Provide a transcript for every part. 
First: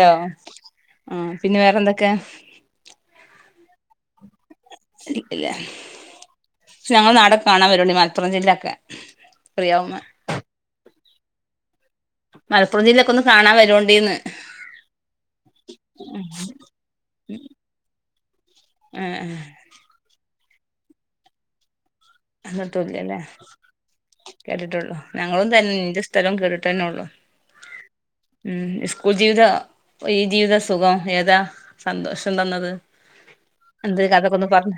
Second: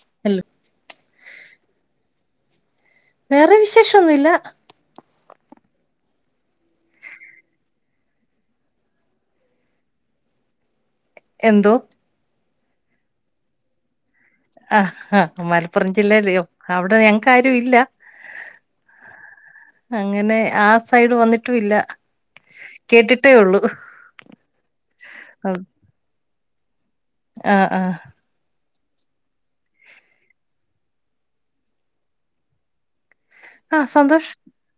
Law hello ഉം പിന്നെ വേറെന്തെക്കെ? വേറെ വിശേഷൊന്നുല്ല. [unintelligible] ഞങ്ങളെ നാടൊക്കെ കാണാൻ വരോണ്ടു മലപ്പുറം ജില്ലൊക്കെ ഫ്രീയാവമ്പ എന്തോ? മലപ്പുറം ജില്ലെക്കൊന്ന് കാണാൻ വെരോണ്ടീന്ന്. ആഹ് ഹ മലപ്പുറം ജില്ലേല്ല്യോ അവടെ ഞങ്ങക്കാരു ഇല്ല ആഹ് ആഹ് അങ്ങനെ ആ സൈഡ് വന്നിട്ടുല്ല. അന്നിട്ടുല്ലല്ലേ കേട്ടിട്ടൊള്ളൂ ഞങ്ങളും തന്നെ നിന്റെ സ്ഥലം കേട്ടിട്ടെന്നോള്ളു. ആഹ് ആഹ് ഉം സ്കൂൾ ജീവിത ഈ ജീവിതസുഖം ഏതാ സന്തോഷം തന്നത്? ആഹ് എന്ത് സന്തോഷ് കഥക്കൊന്ന് പർഞ്ഞ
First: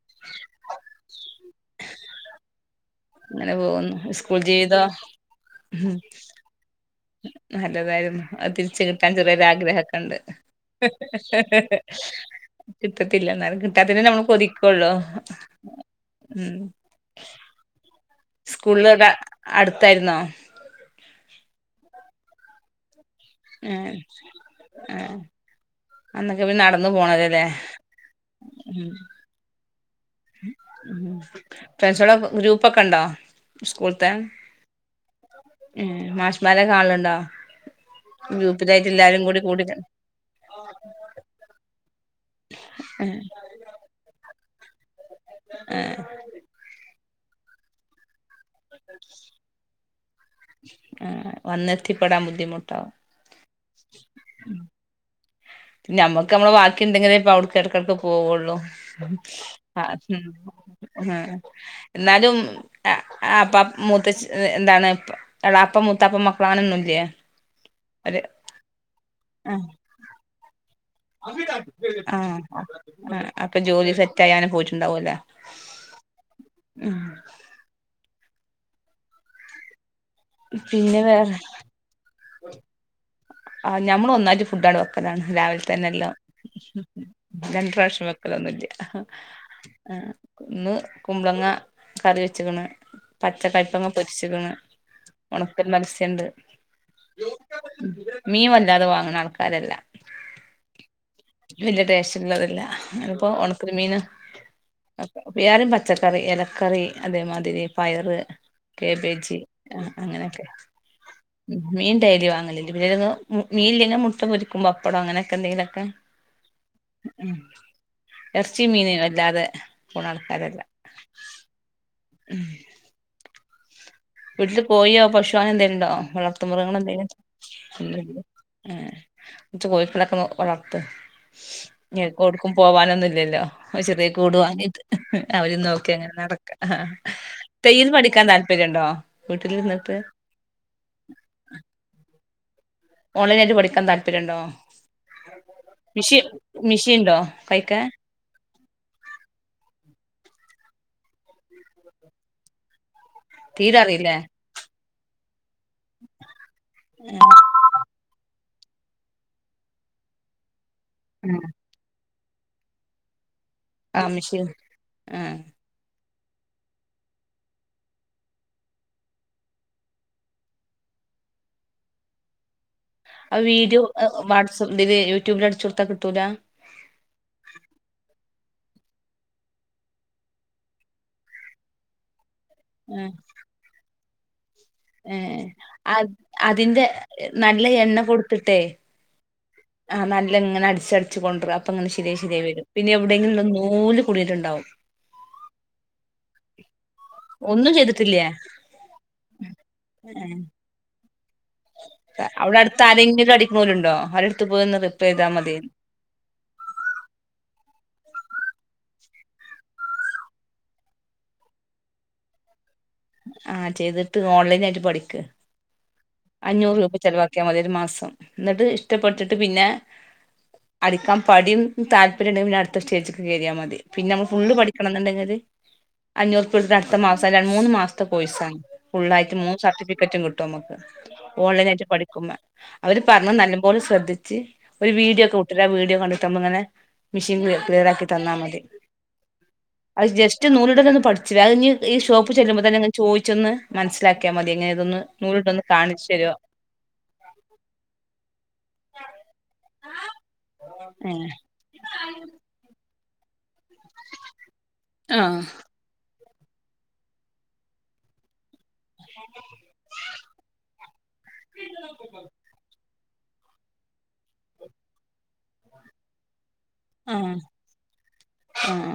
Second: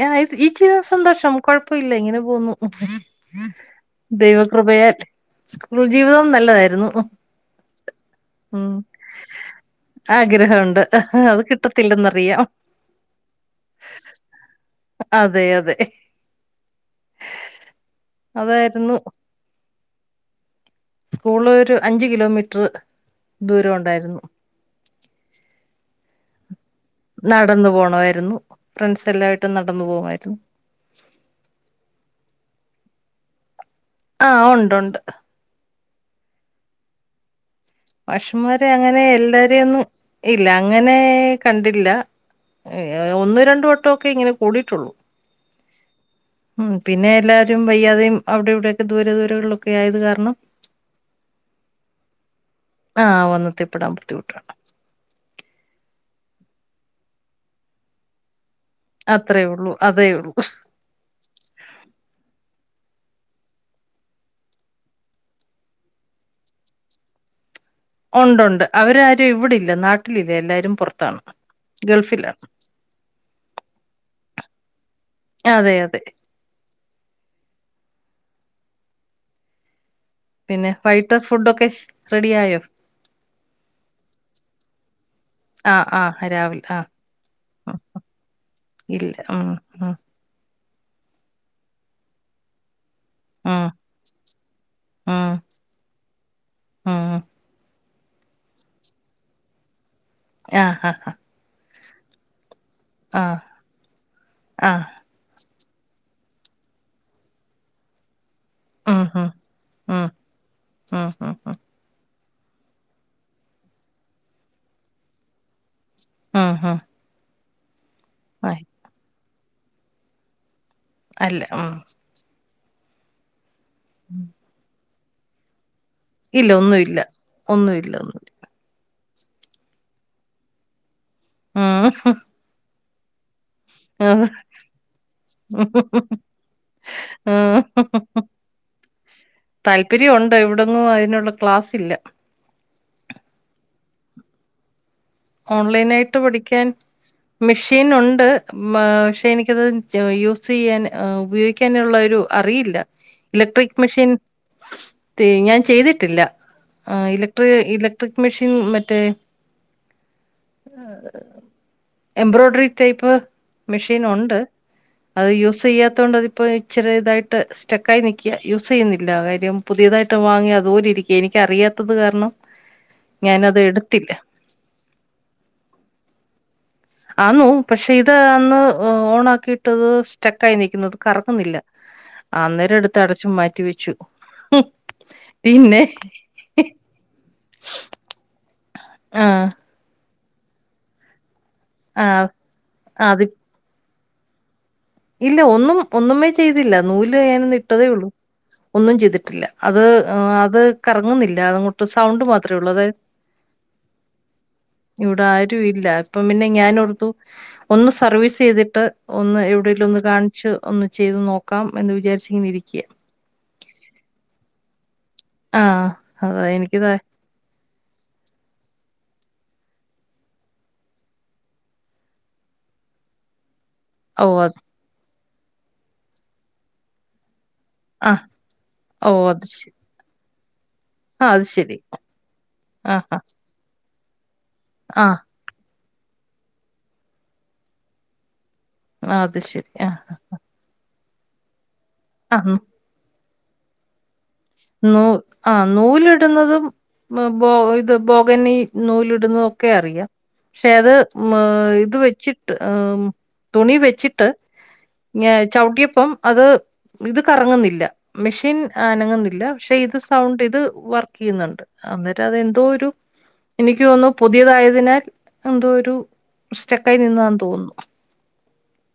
യാ ഇത് ഈ ജീവിതം സന്തോഷം കൊഴപ്പയില്ല ഇങ്ങനെ പോവുന്നു. ഇങ്ങനെ പോവുന്നു സ്കൂൾ ജീവിതോ? നല്ലതായിര്ന്നു. നല്ലതായിര്ന്നു അത് തിരിച്ച് കിട്ടാൻ ചെറിയൊരാഗ്രഹക്കെണ്ട്. ആഗ്രഹമുണ്ട് അത് കിട്ടത്തില്ലെന്നറിയാം കിട്ടത്തില്ല എന്നാലും കിട്ടാത്തന്നെ നമ്മള് കൊതിക്കൊള്ളൂ അതെ അതെ ഉം അതായിരുന്നു സ്കൂളൊക്ക അട്ത്തായിര്ന്നോ? സ്കൂളൊരു അഞ്ച് കിലോമീറ്റർ. ദൂരം ഏഹ് ഉണ്ടായിരുന്നു ഏഹ് അന്നൊക്കെ പിന്നെ നടന്ന് പോണ നടന്ന് പോണമായിര്ന്നു ഫ്രണ്ട്സെല്ലായിട്ടും നടന്നു പോവുമായിരുന്നു. ഉം ഫ്രണ്ട്സെളെ ഗ്രൂപ്പൊക്കെണ്ടോ സ്കൂൾ ആഹ് ഉണ്ടുണ്ട് ഉം മാഷ്മാരെ കാണലുണ്ടോ മാഷമ്മാരെ ഗ്രൂപ്പിലായിട്ട് അങ്ങനെ എല്ലാരും കൂടി എല്ലാരെയും കൂടി ഒന്നും ഇല്ല അങ്ങനെ കണ്ടില്ല ഏഹ് ഒന്ന് രണ്ട് വട്ടമൊക്കെ ഇങ്ങനെ കൂടിയിട്ടുള്ളൂ ഏഹ് ഉം പിന്നെ എല്ലാരും വയ്യാതെയും അവിടെ ഇവിടെയൊക്കെ ദൂരെ ദൂരങ്ങളിലൊക്കെ ആയത് കാരണം ആഹ് വന്ന ആഹ് വന്നത്തിപ്പെടാൻ ബുദ്ധിമുട്ടാ പിന്നെ നമ്മുക്ക് നമ്മള് ബാക്കി എന്തെങ്കിലേ ഇപ്പ അവിടുക്ക് ഇടക്കിടക്ക് പോവുള്ളൂ അത്രേ ഉള്ളൂ ആ അതേ ഉം ഉള്ളൂ ഉം എന്നാലും അപ്പാ മൂത്തച് എന്താണ് പ്പ എളാപ്പ മുത്തപ്പ മക്കളാമാര്ന്നും ഇല്ലേ ഉണ്ടുണ്ട് അവരാരും ആ ഇവിടെല്ല നാട്ടിലില്ല എല്ലാരും പുറത്താണ് ആ ഗൾഫിലാണ് ആ അപ്പൊ ജോലി സെറ്റ് ആയാ പോയിട്ടുണ്ടാവൂല്ലേ അതെ അതെ ആം പിന്നെ വൈകിട്ട് ഫുഡൊക്കെ റെഡി ആയോ ആഹ് ഞമ്മള് ഒന്നായിട്ട് ഫുഡ് ആണ്ട് വെക്കലാണ് രാവിലെ ആഹ് തന്നെ എല്ലാം ആഹ് രാവിലെ ആഹ് രണ്ട് ഉം പ്രാവശ്യം വെക്കലൊന്നുംല്ല ഇല്ല ഉം ഉം ആഹ് ഇന്ന് കുമ്പളങ്ങ കറി വെച്ച്ക്ക്ണ് പച്ച ഉം കൈപ്പങ്ങ പൊരിച്ച്ക്ക്ണ് ഉണക്കൽ മത്സ്യണ്ട് ഉം ഉം മീൻ വല്ലാതെ വാങ്ങ്ണ ആൾക്കാരല്ല ഞാ ഹ ഹ യുവല്യ ടേസ്റ്റ് ഇള്ളത് ല്ല അപ്പൊ ആഹ് ഒണക്കമീൻ ആഹ് എല്ലാരും പച്ചക്കറി ഇലക്കറി അതേമാതിരി പയറ് ആഹാ കേബേജ് ആ ആഹ് അങ്ങനെയൊക്കെ ആഹ് ആഹ് ആഹ് മീൻ ഡൈലി വാങ്ങലില്ല പിന്നെ ങ്ങനങ്ങ് മീൻ ഇല്ലേ മുട്ട പൊരിക്കും പപ്പടോ അങ്ങനെയൊക്കെ എന്തേലൊക്കെ ആഹ് ഹാ ഉം എറച്ചി മീന് വല്ലാതെ പോണ ആൾക്കാരല്ല അല്ല ഉം ഉം ഉം വീട്ടില് കോഴിയോ പശുവോ അങ്ങനെ എന്തേലുണ്ടോ വളർത്തു ഇല്ല മൃഗങ്ങൾ ഒന്നുല്ല എന്തേലും ഒന്നുല്ല ഏഹ് കൊറച്ച് കോഴിക്കളൊക്കെ ഒന്ന് വളർത്ത് ഇഞ് ആഹ് ഇങ്ങക്ക് ഔട്ക്കും പോവാനൊന്നും ഇല്ലല്ലോ ഒരു ചെറിയ ആഹ് കൂടുവാങ്ങിട്ട് അവരെ നോക്കി അങ്ങനെ നടക്കാം തെയ്യൽ പഠിക്കാൻ താല്പര്യണ്ടോ വീട്ടിലിരുന്നിട്ട് താല്പര്യ ഉണ്ട് ഇവിടൊന്നും അതിനുള്ള ക്ലാസ് ഇല്ല ഓൺലൈനായിട്ട് പഠിക്കാൻ താല്പര്യം ഇണ്ടോ ഓൺലൈനായിട്ട് പഠിക്കാൻ മിഷീൻണ്ടോ കൈക്കാൻ മെഷീൻ ഉണ്ട് മ പക്ഷെ എനിക്കത് യൂസ് ചെയ്യാൻ ഉപയോഗിക്കാനുള്ള ഒരു അറിയില്ല തീരെ ഇലക്ട്രിക് മെഷീൻ അറിയില്ലേ ഞാൻ ചെയ്തിട്ടില്ല ആഹ് ഇലക്ട്രി ഇല ക്ട്രിക്ക് മെഷീൻ മറ്റേ ആഹ് ആഹ് എംബ്രോയിഡ്രറി ടൈപ്പ് മെഷീൻ ആഹ് ഉണ്ട് മിഷീൻ അത് ആഹ് യൂസ് ചെയ്യാത്ത കൊണ്ട് അതിപ്പോ ഇച്ചിരി ഇതായിട്ട് സ്റ്റെക്കായി നിക്ക യൂസ് ചെയ്യുന്നില്ല കാര്യം പുതിയതായിട്ട് വാങ്ങി അതുപോലെ ഇരിക്ക എനിക്ക് അറിയാത്തത് കാരണം ആ ഞാനത് വീഡിയോ എടുത്തില്ല വാട്സ ഇതില് യൂട്യൂബില് അടിച്ച് കൊടുത്താ കിട്ടൂല ആന്നു പക്ഷെ ഇത് അന്ന് ഓൺ ആക്കിയിട്ടത് സ്റ്റെക്കായി നിക്കുന്നു അത് കറങ്ങുന്നില്ല അന്നേരം എടുത്ത് അടച്ചു മാറ്റി വെച്ചു ഏഹ് പിന്നെ അ അതിന്റെ നല്ല എണ്ണ കൊട്ത്തിട്ടേ ആഹ് ആഹ് നല്ലങ്ങനെ അടിച്ചടിച്ച് കൊണ്ടര്അ അപ്പങ്ങനെ ശരിയായി ആഹ് ശരിയായി വരും പിന്നെ അത് എവിടെങ്കിലും നൂല് കുട്ങ്ങിയിട്ടുണ്ടാവും ഇല്ല ഒന്നും ഒന്നുമേ ചെയ്തില്ല നൂല് ഞാനൊന്ന് ഒന്നും ഇട്ടതേ ഉള്ളൂ ചെയ്തിട്ടില്ല ഒന്നും ചെയ്തിട്ടില്ല അത് അത് കറങ്ങുന്നില്ല അതങ്ങോട്ട് സൗണ്ട് മാത്രേ അവിടെ ഉള്ളൂ അടുത്ത് അതായത് ആരെങ്കിലും അടിക്കണോലുണ്ടോ അവരെടുത്ത് പോയി ഒന്ന് റിപ്പയർ ഇവിടെ ചെയ്താൽ മതി ആരും ഇല്ല അപ്പം പിന്നെ ഞാനോടുത്തു ഒന്ന് സർവീസ് ചെയ്തിട്ട് ഒന്ന് എവിടെ ങ്കിലൊന്ന് കാണിച്ച് ഒന്ന് ചെയ്ത് നോക്കാം എന്ന് വിചാരിച്ച് ഇങ്ങനെ ഇരിക്ക ആഹ് ചെയ്തിട്ട് ഓൺലൈനായിട്ട് പഠിക്ക ആഹ് അഞ്ഞൂറ് രൂപ ചെലവാക്കിയാൽ മതി ഒരു മാസം ഇന്ന്ട്ട് ഇഷ്ടപ്പെട്ടിട്ട് പിന്നെ അടിക്കാൻ പഡിം താല്പര്യംണ്ടെങ്കി പിന്നെ അടുത്ത സ്റ്റേജ്ക്ക് കേറിയാൽ മതി പിന്നെ ഓ നമ്മള് ഫുള്ള് അത് പഠിക്കണം എന്നുണ്ടെങ്കില് അഞ്ഞൂറുപ്പ്യ കൊട്ത്ത് അടുത്ത മാസം അല്ല മൂന്ന് മാസം ത്ത ആ കോഴ്സാണ് ഓ ഫുള്ളായിട്ട് അത് മൂന്ന് ശരി സർട്ടിഫിക്കറ്റും കിട്ടും നമ്മക്ക് ആ അത് ഓൺലൈൻ ശരി ആയിട്ട് പഠിക്കുമ്പ ആ അവര് ആ പറിയ്ണെ നല്ല പോലെ ശ്രദ്ധിച്ച് ഒരു ആ വീഡിയോ ഒക്കെ വി ട്ടരാ വീഡിയോ കണ്ടിട്ട് നമ്മള് ഇങ്ങനെ മെഷീൻ ക്ലിയറാക്കി തന്നാ മതി ആഹ് അത് ശരി ആഹ് ഇജ്ജ് നൂല് ടലൊന്നും പട്ച്ചില അഹ് ഇഞ്ഞ് ഈ ഷോപ്പ് ആ ചെല്ലുമ്പോതന്നെ ഇങ്ങനെ ചോയി ചോന്ന് മനസ്സിലാക്കി. മതി അനെതൊന്ന് നൂ നൂല് ട ആ ലൊന്ന്. നൂലിടുന്നതും ബ ഇത് ബോഗനി നൂലിടുന്നതും ഒക്കെ അറിയാ. പക്ഷെ അത് ഏഹ് ഇത് വെച്ചിട്ട് തുണി വെ ച്ചിട്ട് ഞാൻ ആഹ് ചാഹുട്യപ്പം. അത് ഇത് കറങ്ന്നില്ല മെഷീൻ അനങ്ങുന്നി ഇത് സൗണ്ട് ഇത് വർക്ക് ചെയ്ന്ന്ണ്ട് അന്നേരം അത് എന്തോ ഒരു. എനിക്ക് തോന്നുന്നു പുതിയതായതിനാൽ എന്തോ ഒരു സ്റ്റെക്കായി നിന്നതാ ആഹ് തോന്നുന്നു. ആഹ്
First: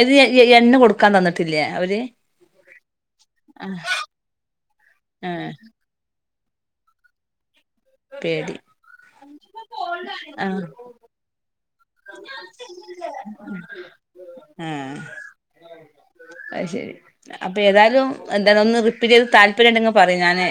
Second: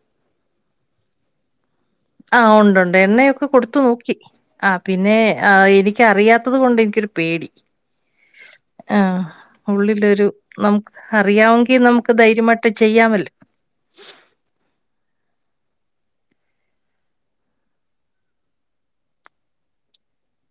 അയില് എ എണ്ണ കൊടുക്കാ തന്നിട്ടില്ലേ അവര്. ആഹ് ഉണ്ട് ഉണ്ട് എണ്ണയൊക്കെ കൊടുത്തു ആഹ് നോക്കി ആഹ് പിന്നെ ആഹ് എനി എനിക്കറിയാത്തത് കൊണ്ട് എനിക്കൊരു പേടി. പേടി. ആഹ് ഉള്ളിലൊരു ആഹ് നമുക്ക് അറിയാവെങ്കിൽ നമുക്ക് ധൈര്യമായിട്ട് ചെയ്യാമല്ലോ? ഹെ അഹ് ശരി. അപ്പൊ ഏതായാലും എന്താ ഒന്ന് റിപ്പീറ്റ് ചെയ്ത് താല്പര്യം ഉണ്ടെങ്കിൽ പറി ഞാന്.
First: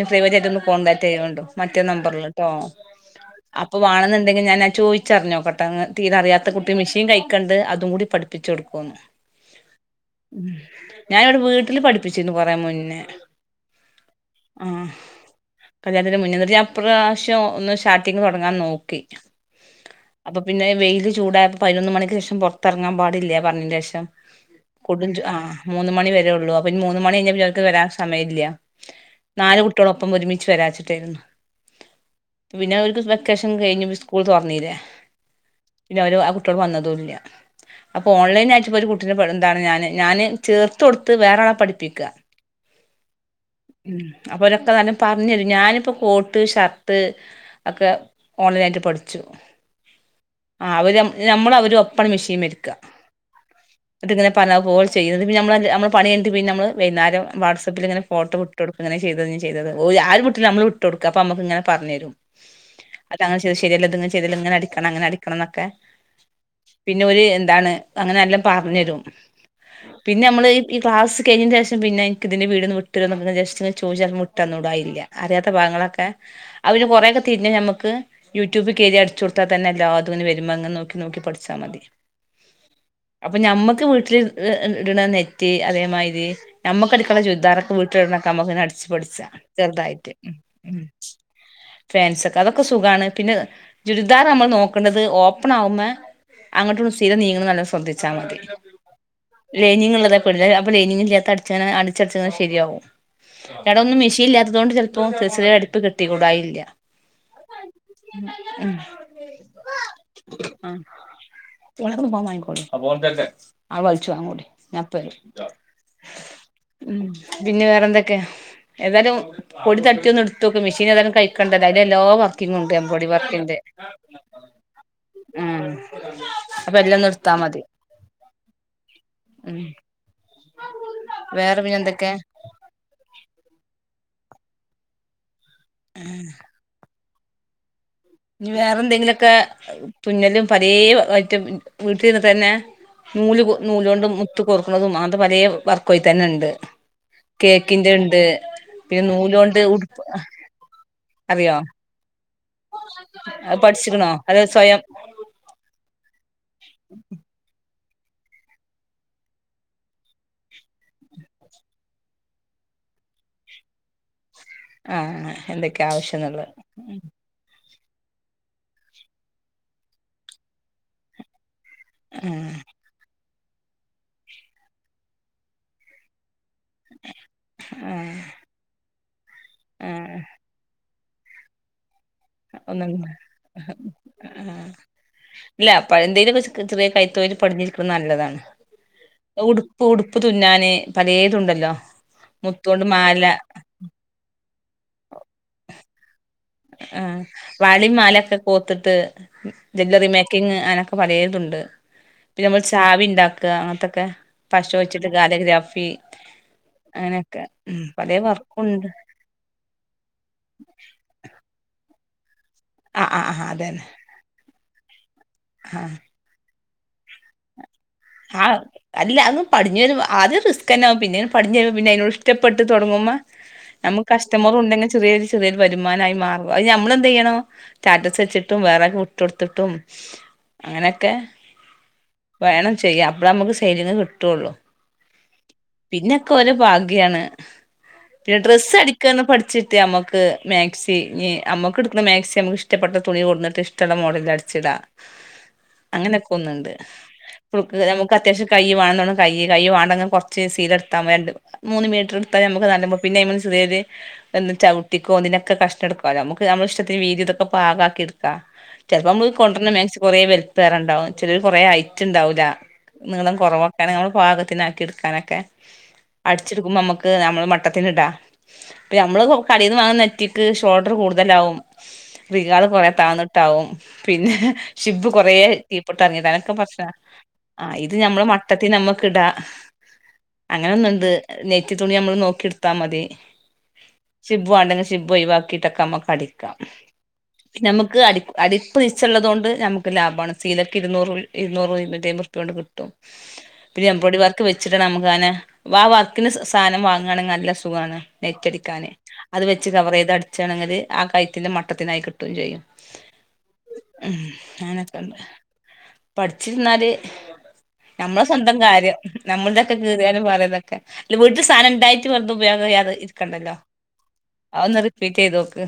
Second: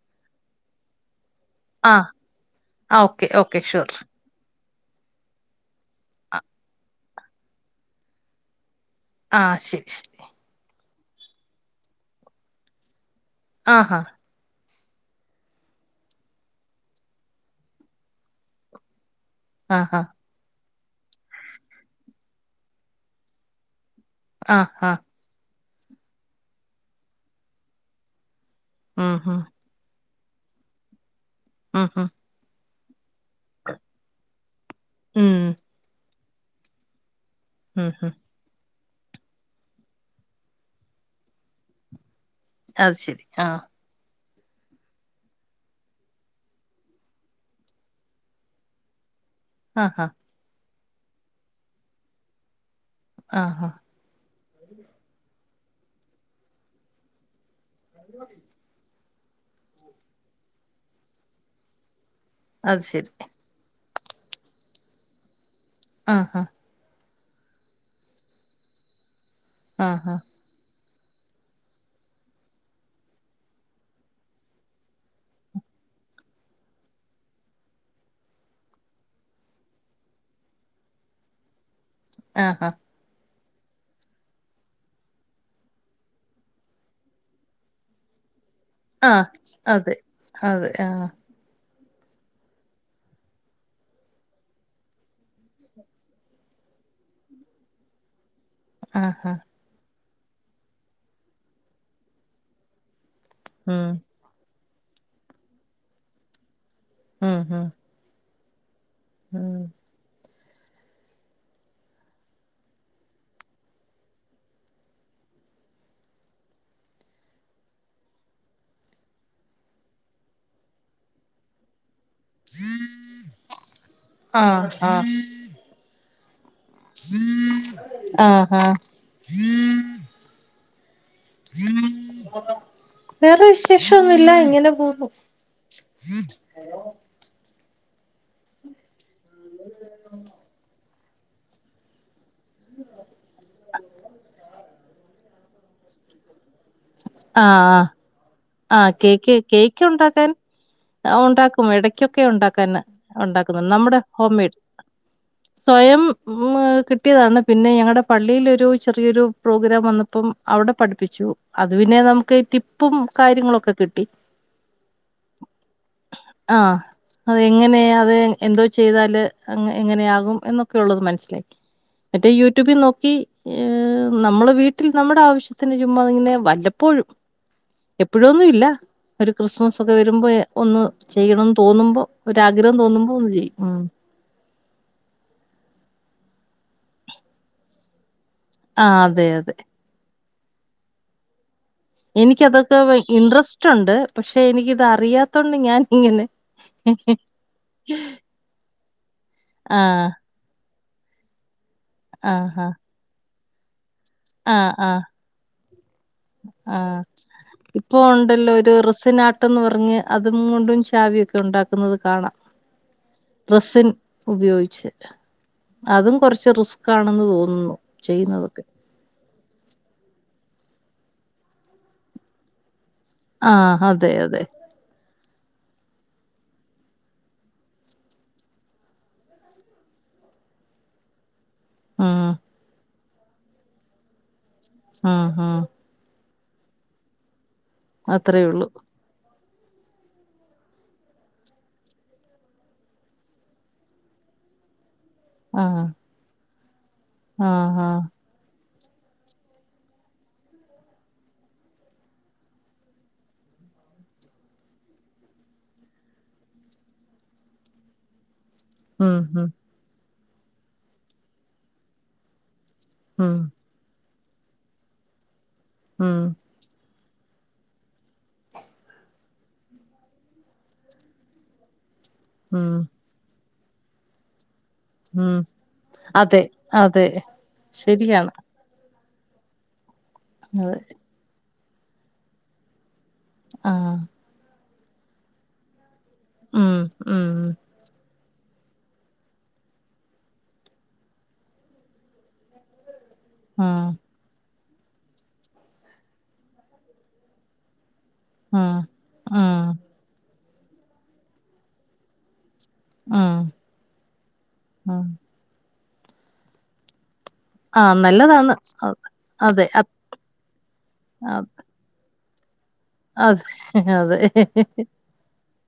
ഇ ഫ്രവറ്റാആട്ട് ഒന്ന് കോണ്ടടാക്ട് ചെയ്യണ്ടു മറ്റേ ആഹ് നമ്പർൽട്ടോ ആ ഓക്കെ ഓക്കെ അപ്പൊ ഷുവർ വണന്ന് അത് കഴിഞ്ഞ് ഞാൻ ചോയ്ച്ചറഞോക്കട്ടെ ഒന് തീരെ ആര്യത കുട്ടി മിഷീൻ കയ്കെണ്ട് അതും കൂടി പട്പ്പിച്ച് കൊന്ന് ആഹ് ശെരി. ഉം ഞാനിവിടെ വീട്ടില് പഠിപ്പിച്ചിരുന്നു കൊറെ മുന്നേ. ആഹാ. ആഹ് കല്യാണത്തിന് മുനെ. ഞാനിപ്രാവശ്യം ഒന്ന് സ്റ്റാട്ടിങ്ങ് തോടങ്ങാൻ നോക്കി. ആഹ് ഹ. അപ്പൊ പിന്നെ വെയില് ചൂടായപ്പോ പയിനൊന്ന് മണക്ക്ശേഷം പൊറ്ത്തർങ്ങാൻ പാടില്ല പർഞ്ഞിന്റെഷം. ആഹാ കുടും ആഹ് മൂന്ന് മണി വരെള്ളൂ അപ്പൊ ഇനി മൂന്ന് മണി കയിഞാ ഓല് ക്ക് വരാൻ സമയല്ല. ഉം ഉം നാല് കുട്ടള് ഒപ്പം ഒരുമിച്ച് വരാച്ചിട്ടേയ്‌ന്നു. ഉം ഉം പിന്നെ ഓല്ക്ക്‌ വെക്കേഷൻ കഴിഞ്ഞ് സ്കൂൾ തൊറന്നീലേ ഉം. പിന്നെ അവര് ആഹ് കുട്ടോൾ വന്നതും ഇല്ല ഉം അപ്പൊ ഉം ഓൺലൈൻ ആയിട്ട് ഇപ്പൊ ഒരു കു ട്ട എന്താണ് ഞാന് ഞാന് ചേർത്ത് കൊട്ത്ത് വേറെആളെ പഠിപ്പിക്ക. അത് ശെരി ആഹ്. ഉം അപ്പൊ ഒരൊക്കെ ന്നല്ലം പറഞരും ഞാനിപ്പോ പോ ന്റ് ഷർട്ട് ഒക്കെ ഓൺലൈനായിട്ട് പഠിച്ചു. ആ ഹ. ആ അവര് നമ്മള് അവരും ഒപ്പണ്‌ മെഷീൻ മര്ക്ക. ആഹാ. ഇന്നീട്ടങ്ങനെഞ്ഞ പറഞ്ജു ചെയ്യുന്നത് പിന്ന നമ്മ നമ്മ പണി കഴിഞ്ഞിട്ട് ന്മല് വൈകുന്നേരം വാട്സപ്പില് ഇങ്ങനെ ഫോട്ടം വിട്ട് കൊടു അങ്ങനെ ചെയ്തത് ഇങ്ങനെ ചെയ്തത് ആരും വിട്ട് കൊടുത്തില്ലങ്കിലും ഞമ്മൾ വിട്ട് കൊട്ക്കഅപ്പൊ ഞമ്മക് ഇങ്ങനെ പറഞ്ഞേരും. അത് ശെരി. ശരിയല്ല ഇത്ങ്ങ ചെയ്തല്ല ഇങ്ങനെടിക്കണംങ്ങനെ അടിക്കണം എന്നൊക്കെ. ആഹാ. പിന്നെ ഓര് എന്താണ് അങ്ങനെ നല്ലാം പറഞെരും ആഹാ പിന്നെ നമ്മള് ഈ ക്ലാസ് കഴിഞ്ഞ ന്റെശം പിന്നെ എനിക് ഇതിന്റെ വിഡിയോ വീട്ട്തരോ എന്ന ജസ്റ്റ്ങ്ങനെ ചോദിച്ചാൽ വിട്ട് തന്നുടായില്ല അറിയാത്ത ഭാങ്ങളക്കെ അവന് കൊറെക്കെ തിരിഞ്ഞ നമുക്ക് യൂട്യൂബ് കേറി അടിച്ചു കൊടുത്തൽ തന്നെല്ല എല്ലാതും അങ്ങനെ നോകി നോകി നോകിപഠിച്ചാ മതി. ആഹാ. അപ്പൊ ഞമ്മക്ക് വീട്ടിൽ ഇടുന്ന നെറ്റ് അതേമാതിരി. നമ്മുക്ക്ടക്ണ ചുരിദാറൊക്കെ വീട്ടില് ഇട്ണക്കെ നമ്മക്കനടിച്ച് പടിച്ചാ ആഹ് അതെ ചെറുതായിട്ട്. അതെ ആഹ് ഫാൻസൊക്കെ അതൊക്കെ സുഖാണ് പിന്നെ ജുരിദാർ നമ്മൾ നോക്കണത് ഓപ്പൺ ആവുന്നേ അങ്ങട്ട്ങ്ങട്ടും സീല നീങ്ങണത് നല്ലോം ശ്രദ്ധിച്ചാ മതി. ആഹാ ലൈനിങ് ഇള്ളതൊെക്കെല്ലെ അപ്പ ലൈനിങ് ഇല്ലാത്ത അട്ചാന് അടിച്ചടിചിങ്ങനെ ശരിയാവും വടെ ഉം ഒന്നും മിഷീൻ ഇല്ലാത്തതോണ്ട് ചെലപ്പോ ഫെസേ അട്ത്ത് കിട്ടികൂടായില്ല. ഉം ഹും ഉ ഉം ഉം ആഹ് വേറെന്താ മാങ്ങിക്കൊളി ആഹ് വൽച്ച് വാങ്ങിക്കൂടി ഞാനിപ്പവരും. ഉം പിന്നെ വേറെ എന്തൊക്കെ? ഏതായാലും പൊടി തട്ടിയൊന്ന് ഇട്- ട്ടോക്ക് മെഷീൻ ഏതാലും തയ്ക്ക്ണ്ടല്ലോ അതിലെല്ലാ വർക്കിങ് ഉണ്ട് എംബ്രോയ്‌ഡ‌റി വർക്കിന്റെ ആഹ് ആഹ് ഉം അപ്പൊ എല്ലാം നിർത്താ മതി ആഹാ ഉം വേറെ പിന്നെ എന്തൊക്കെ? വേറെ വിശേഷോന്നുല്ല ഇങ്ങനെ പോകുന്നു. ഞ് വേറെന്തെങ്കിലുഒക്കെ തുന്നലും പലേ ഐറ്റും വീട്ടിൽ ഇര്ന്നിട്ട് തന്നെ നൂല് നൂലു കൊണ്ട് മുത്ത് കോർക്ക്ണതും അങ്ങനത്തെ പലേ വർക്കും അയിത്തന്നെണ്ട് ആഹ് ആഹ് കേക്കിന്റെ ണ്ട് ആഹ് കേക്ക് കേക്ക് ഉണ്ടാക്കാൻ ആഹ് അറിയോ ഉണ്ടാക്കും ഇടക്കൊക്കെ ഉണ്ടാക്കും. തന്നെ അത് ഉണ്ടാക്കുന്നു നമ്മുടെ പഠിച്ചിക്കണോ ഹോം അത് മെയ്ഡ് സ്വയം സ്വയം ഉം കിട്ടിയതാണ് പിന്നെ ഞങ്ങളുടെ പള്ളിയിലൊരു ചെറിയൊരു പ്രോഗ്രാം വന്നപ്പം അവിടെ പഠിപ്പിച്ചു അതു പിന്നെ നമുക്ക് ടിപ്പും കാര്യങ്ങളൊക്കെ കിട്ടി. ആഹ് ഹാ എന്തൊക്കെ ആവശ്യം എന്നുള്ളത് ഉം അത് എങ്ങനെ അത് എന്തോ ചെയ്താല് എങ്ങനെയാകും എന്നൊക്കെയുള്ളത് മനസ്സിലായി. ആ മറ്റേ യൂട്യൂബി നോക്കി. ഏ നമ്മള് വീട്ടിൽ നമ്മുടെ ആവശ്യത്തിന് ചുമ്മാ ഇങ്ങനെ വല്ലപ്പോഴും ആ എപ്പോഴൊന്നും ഇല്ല ഒരു ക്രിസ്മസ് ഒക്കെ ആ വരുമ്പോ ഒന്ന് ചെയ്യണംന്ന് തോന്നുമ്പോ ഒരാഗ്രഹം തോന്നുമ്പോ ഒന്ന് ചെയ്യും ഉം ഹ് ഉം ഇല്ല എന്തേലും ഒക്കെ ചെറിയ കൈതൊഴിൽ പഠിഞ്ഞിരിക്കുന്നത് നല്ലതാണ്. ആഹ് അതെ അതെ പ്പ ഉടുപ്പ് തുന്നാന് പലേതുണ്ടല്ലോ? എനിക്കതൊക്കെ മുത്തോണ്ട് മാല ഇന്ട്രസ്റ്റ് ഉണ്ട് പക്ഷെ എനിക്കിത് അറിയാത്തൊണ്ട് ഞാൻ ഇങ്ങനെ ആഹ് വളീം മാലൊക്കെ കോർത്തിട്ട് ഇതിന്റെ ആഹ് ഇതിമേ മേക്കിങ് അങ്ങനൊക്കെ പലേതുണ്ട് പിന്നെ നമ്മൾ ആഹ് ചാവി ഉണ്ടാക്ക അങ്ങനത്തൊക്കെ പശ ആഹ് ആഹ് വെച്ചിട്ട് കാലിഗ്രഫി ആഹ് ഇപ്പൊ ഉണ്ടല്ലോ ഒരു വർക്കുണ്ട് റിസിനാ- ട്ടെന്ന് പറഞ്ഞ് അതും കൊണ്ടും ചാവിയൊക്കെ ഉണ്ടാക്കുന്നത് കാണാം ആഹ് ആഹ് ആഹ് അതന്നെ റസിന് ഉപയോഗിച്ച് ആഹ് അതും കൊറച്ച് റിസ്കാണെന്ന് തോന്നുന്നു ആഹ് ചെയ്യുന്നതൊക്കെ അല്ല അങ് പടിഞ്ഞു വരും ആദ്യം റിസ്ക് ന്നാകും പിന്നേ പടിഞ്ഞു വരുമ്പോ അതിനോട് ഇഷ്ടപ്പെട്ട് തുടങ്ങുമ്മ ആഹ് അതെ അതെ നമ്മുക്ക്സ്റ്റമറ് ഉണ്ടങ്ങെ ചെറിയ സ് - ചെറിയൊരു വരുമാനമായി മാറും അയിനു ഞമ്മൾെന്ത് ചെയ്യണം സ്റ്റാറ്റസ് വെച്ചിട്ടും വേറാൾക്കു വിട്ടോടുത്തുട്ടും അങ്ങനെക്കെ ഉം വേണം ചെയ്യാം അപ്പളെ നമ്മക്ക് സൈലിങ്ങ് കിട്ടുള്ളു അഹ അഹ പിന്നൊക്കെ ഓരോ ഭാഗ്യാണ് പിന്നെ അത്രേ ഉള്ളൂ ഡ്രസ്സ് അടി ക്ക് ഒന്ന് പഠിച്ചിട്യ നമ്മക്ക് മാക്സി ഞ് ഞമ്മക്ക് ഇട്ക്ക്ണ മാക്സി നമക്ക് ഇഷ്ടപ്പെട്ട തുണി കൊണ്ടന്നുട്ട് ഇഷ്- ട്ടള്ള മോഡലില് അടിച്ചിടാ ആഹ് അങ്ങനൊക്കെ ഒന്നുണ്ട് ഫക്ക് ആഹ് ആഹ് നമുക്ക് അത്യാവ്യ ശ്യകൈ്യ വേണന്ന ക കൈ വേണ്ടെ കുറച്ച് സീല എടുത്താ മതി മൂന്ന് മീറ്റർടുത്തൽ നമ്മക്ക് നോ പിന്നെുറത് [unintelligible] ഒന്ന് ചവിട്ടിക്കോ അതിനൊ കഷ്ണം എടുക്കുവ നമുക്ക് നമ്മള ഇഷ്ടത്തിന് വീതി ഇതൊക്കെ പാകാക്കി എടുക്കാം ചിലപ്പോ നമ്മക്ക് ഉം കൊണ്ടുവന്ന മാക്സി കുറെ വലുപ്പേംണ്ടാവും ചിലർ കുറെ ഐറ്റ ഉണ്ടാവൂല്ല നിളം ഉം കുറവ കാരണം നമ്മളെ പാകത്തിനാക്കി എടുക്കാനൊക്കെ അ മുരിച്ചെടുക്കുമ്പോ നമുക്ക് നമ്മള് മട്ടത്തിന് ഇടാ ഇപ്പ നമ്മള് കടീന്ന് വാങ്ങുന്ന നെറ്റിക്ക് ഷോൾഡർ കൂടുതലാവും റികാള് ഉം കൊറേ താഴന്നിട്ടാവും പിന്നെ ഷിബ് കുറേ ഉം കീപ്പൊട്ട് ഇറങ്ങിട്ട അതെ അനൊക്കെ പ്രശ്ന അതെ ആ ഇത് മ്മള ശരിയാണ് മട്ടത്തി നമ്മക്ക്ടാ അതെ അങ്ങനെന്നണ്ട് നെയറ്റിത്തുണി നമ്മള് നോക്കി എടുത്താ മതി ആഹ് ശിബ്ബു വേണ്ടെങ്കിൽ ശിബ്ബ ഒഴിവാക്കിട്ടൊക്കെ നമുക്ക് അടിക്കാം ഉം ഉം നമുക്ക് അടിപ്പ്‌ അടുപ്പ് നിച്ചുള്ളതു കൊണ്ട് നമുക്ക് ലാഭമാണ് സീലക്ക് ഇരുന്നൂറ് ഇരൂറ് ഇരുന്നൂറ്റി മ്പതറുപ്യ കൊണ്ട് കിട്ടും പിന്നെ ആഹ് എമ്പോറോഡി വർ ക്ക്വെച്ചിട്ട നമുക്ക്നെ ആ വർക്കി സാധനം വാങ്ങുകയാണെങ്കിൽ നല്ല സുഖമാണ് ആഹ് നെറ്റടിക്കാന് അത് വെച്ച് ആഹ് കവർ ചെയ്ത് അടിച്ചാണെങ്കിൽ ആ കയറ്റന്റെ മട്ടത്തിനായി കിട്ടുകയും ചെയ്യും ആഹ് ഉ ആഹ് അങ്ങനൊക്കെണ്ട് പഠിച്ചിരുന്നാല് ആഹ് നമ്മള നല്ലതാണ് സ്വന്തം കാര്യം നമ്മളു അതെ തൊക്കെ അ കീറിയാലും പറയതൊക്കെ വീട്ടിൽ സാധനം ഇണ്ടായി് വറു ഉപയോഗ അത് [unintelligible] അതെ ഇരിക്കണ്ടല്ലോ അതെ അഒന്ന് റിപ്പീറ്റ് യ്ത് നോക്ക്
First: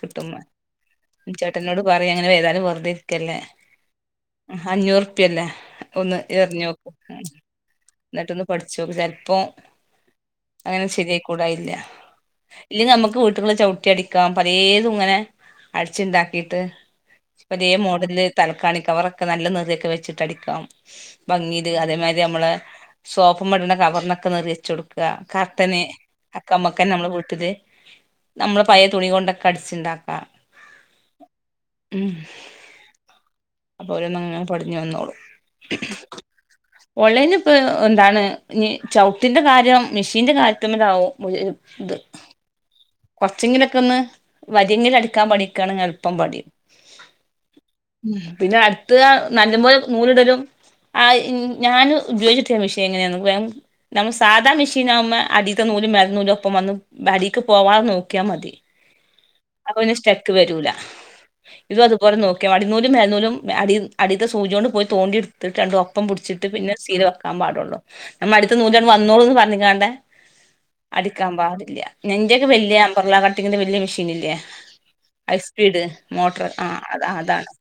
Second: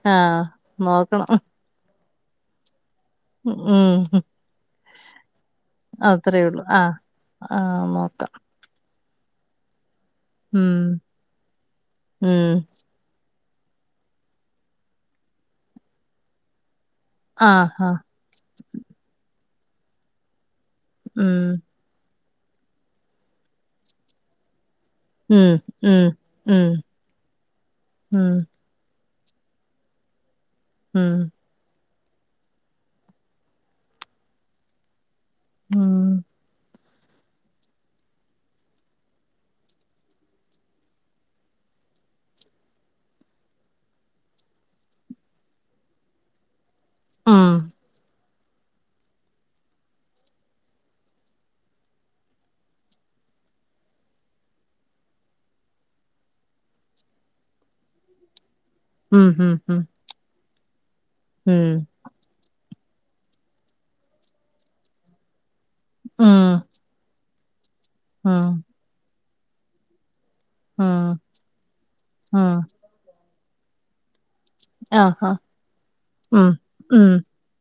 കിട്ടന്ന് ആഹ് നോക്കണം ട്ടനോട് പറയും അങ്ങനെ ചെയ്താലും വെറുതെ ഇരിക്കല്ലേ ഉം അഞ്ഞൂറ് ല്ലെ ഒന്ന് അത്രേ ഉള്ളൂ ആഹ് ആഹ് ഇറങ്ങിയേക്ക്എന്നിട്ട നോക്കാം ഒന്ന് പഠിച്ചു ഓക്ക്ചെലപ്പോ ഉം അങ്ങനെ ശരിയ കൂട ഇല്ല ഉം ഇല്ലെങ്കിൽ നമുക്ക് വീട്ടുന്ന്ചവിട്ടി അടിക്കാം പലേതും ഇങ്ങനെ അടിച്ചുണ്ടാക്കിയിട്ട് ഇപ്പൊ അതേ ആഹ് ആഹ് മോഡല തലക്കാണി കവറൊക്കെ നല്ല നറിയൊക്കെ വെച്ചിട്ട് അടിക്കാം ഉം ഭംഗീല് അതേമാതി രി നമ്മള് സോഫ മടുന്ന കവറിനൊക്ക പിരിച്ചുകൊടുക്ക ഉം കർട്ടന് ഉം ഉം അക്കമ്മക്കെ ന്നെനമ്മള് വിട്ടല് ഉം നമ്മള പയ തുണി കൊണ്ടൊക്കെ അടിച്ചുണ്ടാക്കാം ഉം ഉം അപ്പോരന്ന്ങ്ങനെ പടഞ്ഞു വന്നോളു ഉം [inaudible] ഓൺലൈനി ഇപ്പ എന്താണ് ചവിട്ടിന്റെ കാര്യം മെഷീന്റെ കാര്യത്തിന്മേൽ ആവോ [unintelligible] ഇത് കൊറച്ചെങ്കിലൊക്കെ ഒന്ന് വരിയങ്കില അടുക്കാൻ പടിക്കാണ് എളുപ്പം പടിയും മം പിന്നെ അടുത്ത നല്ല പോല നൂലിടലും ആ ഞാൻ ഉപയോഗിച്ചില്ല മിഷൻ എങ്ങനെയാന്ന് വേഗം നമ്മൾ സാധാ മെഷീൻ ആകുമ്പോൾ അടിത്ത നൂല് മേനൂല ഒപ്പം വന്ന് അടിക്ക് പോവാതെ നോക്കിയാൽ മതി ഉം ഉം അപ്പ ഉം പിന്നെസ്റ്റെക്ക് വരൂല ഇത് ഉം അതു പോലെ നോക്കിയഅടിന്നൂലും മേൽന്നൂലും അടി അടിത്ത സൂചയ കൊണ്ട് പോയി തോണ്ടി ത്തിട്ട് രണ്ടണ്ട് ഒപ്പം പിടിച്ചിട്ട് ഉം പിന്നെ വെക്കാ പാടുള്ളൂ നമ്മ ഉം അടു നൂ വന്നോളും ന്ന് പറഞ്ഞിക്കാണ്ട് ഉം അടിക്കാൻ പാടില്ല നിന്റെ ഒക്കെ ഉം വല്യയ അമ്പർല കട്ടിങ്ങിന്റെ വലിയ മെഷീൻല്ലേ ആഹാ ഹൈസ്പീഡ് മോട്ടർ ഉം ആ അത ഉം അതാണ്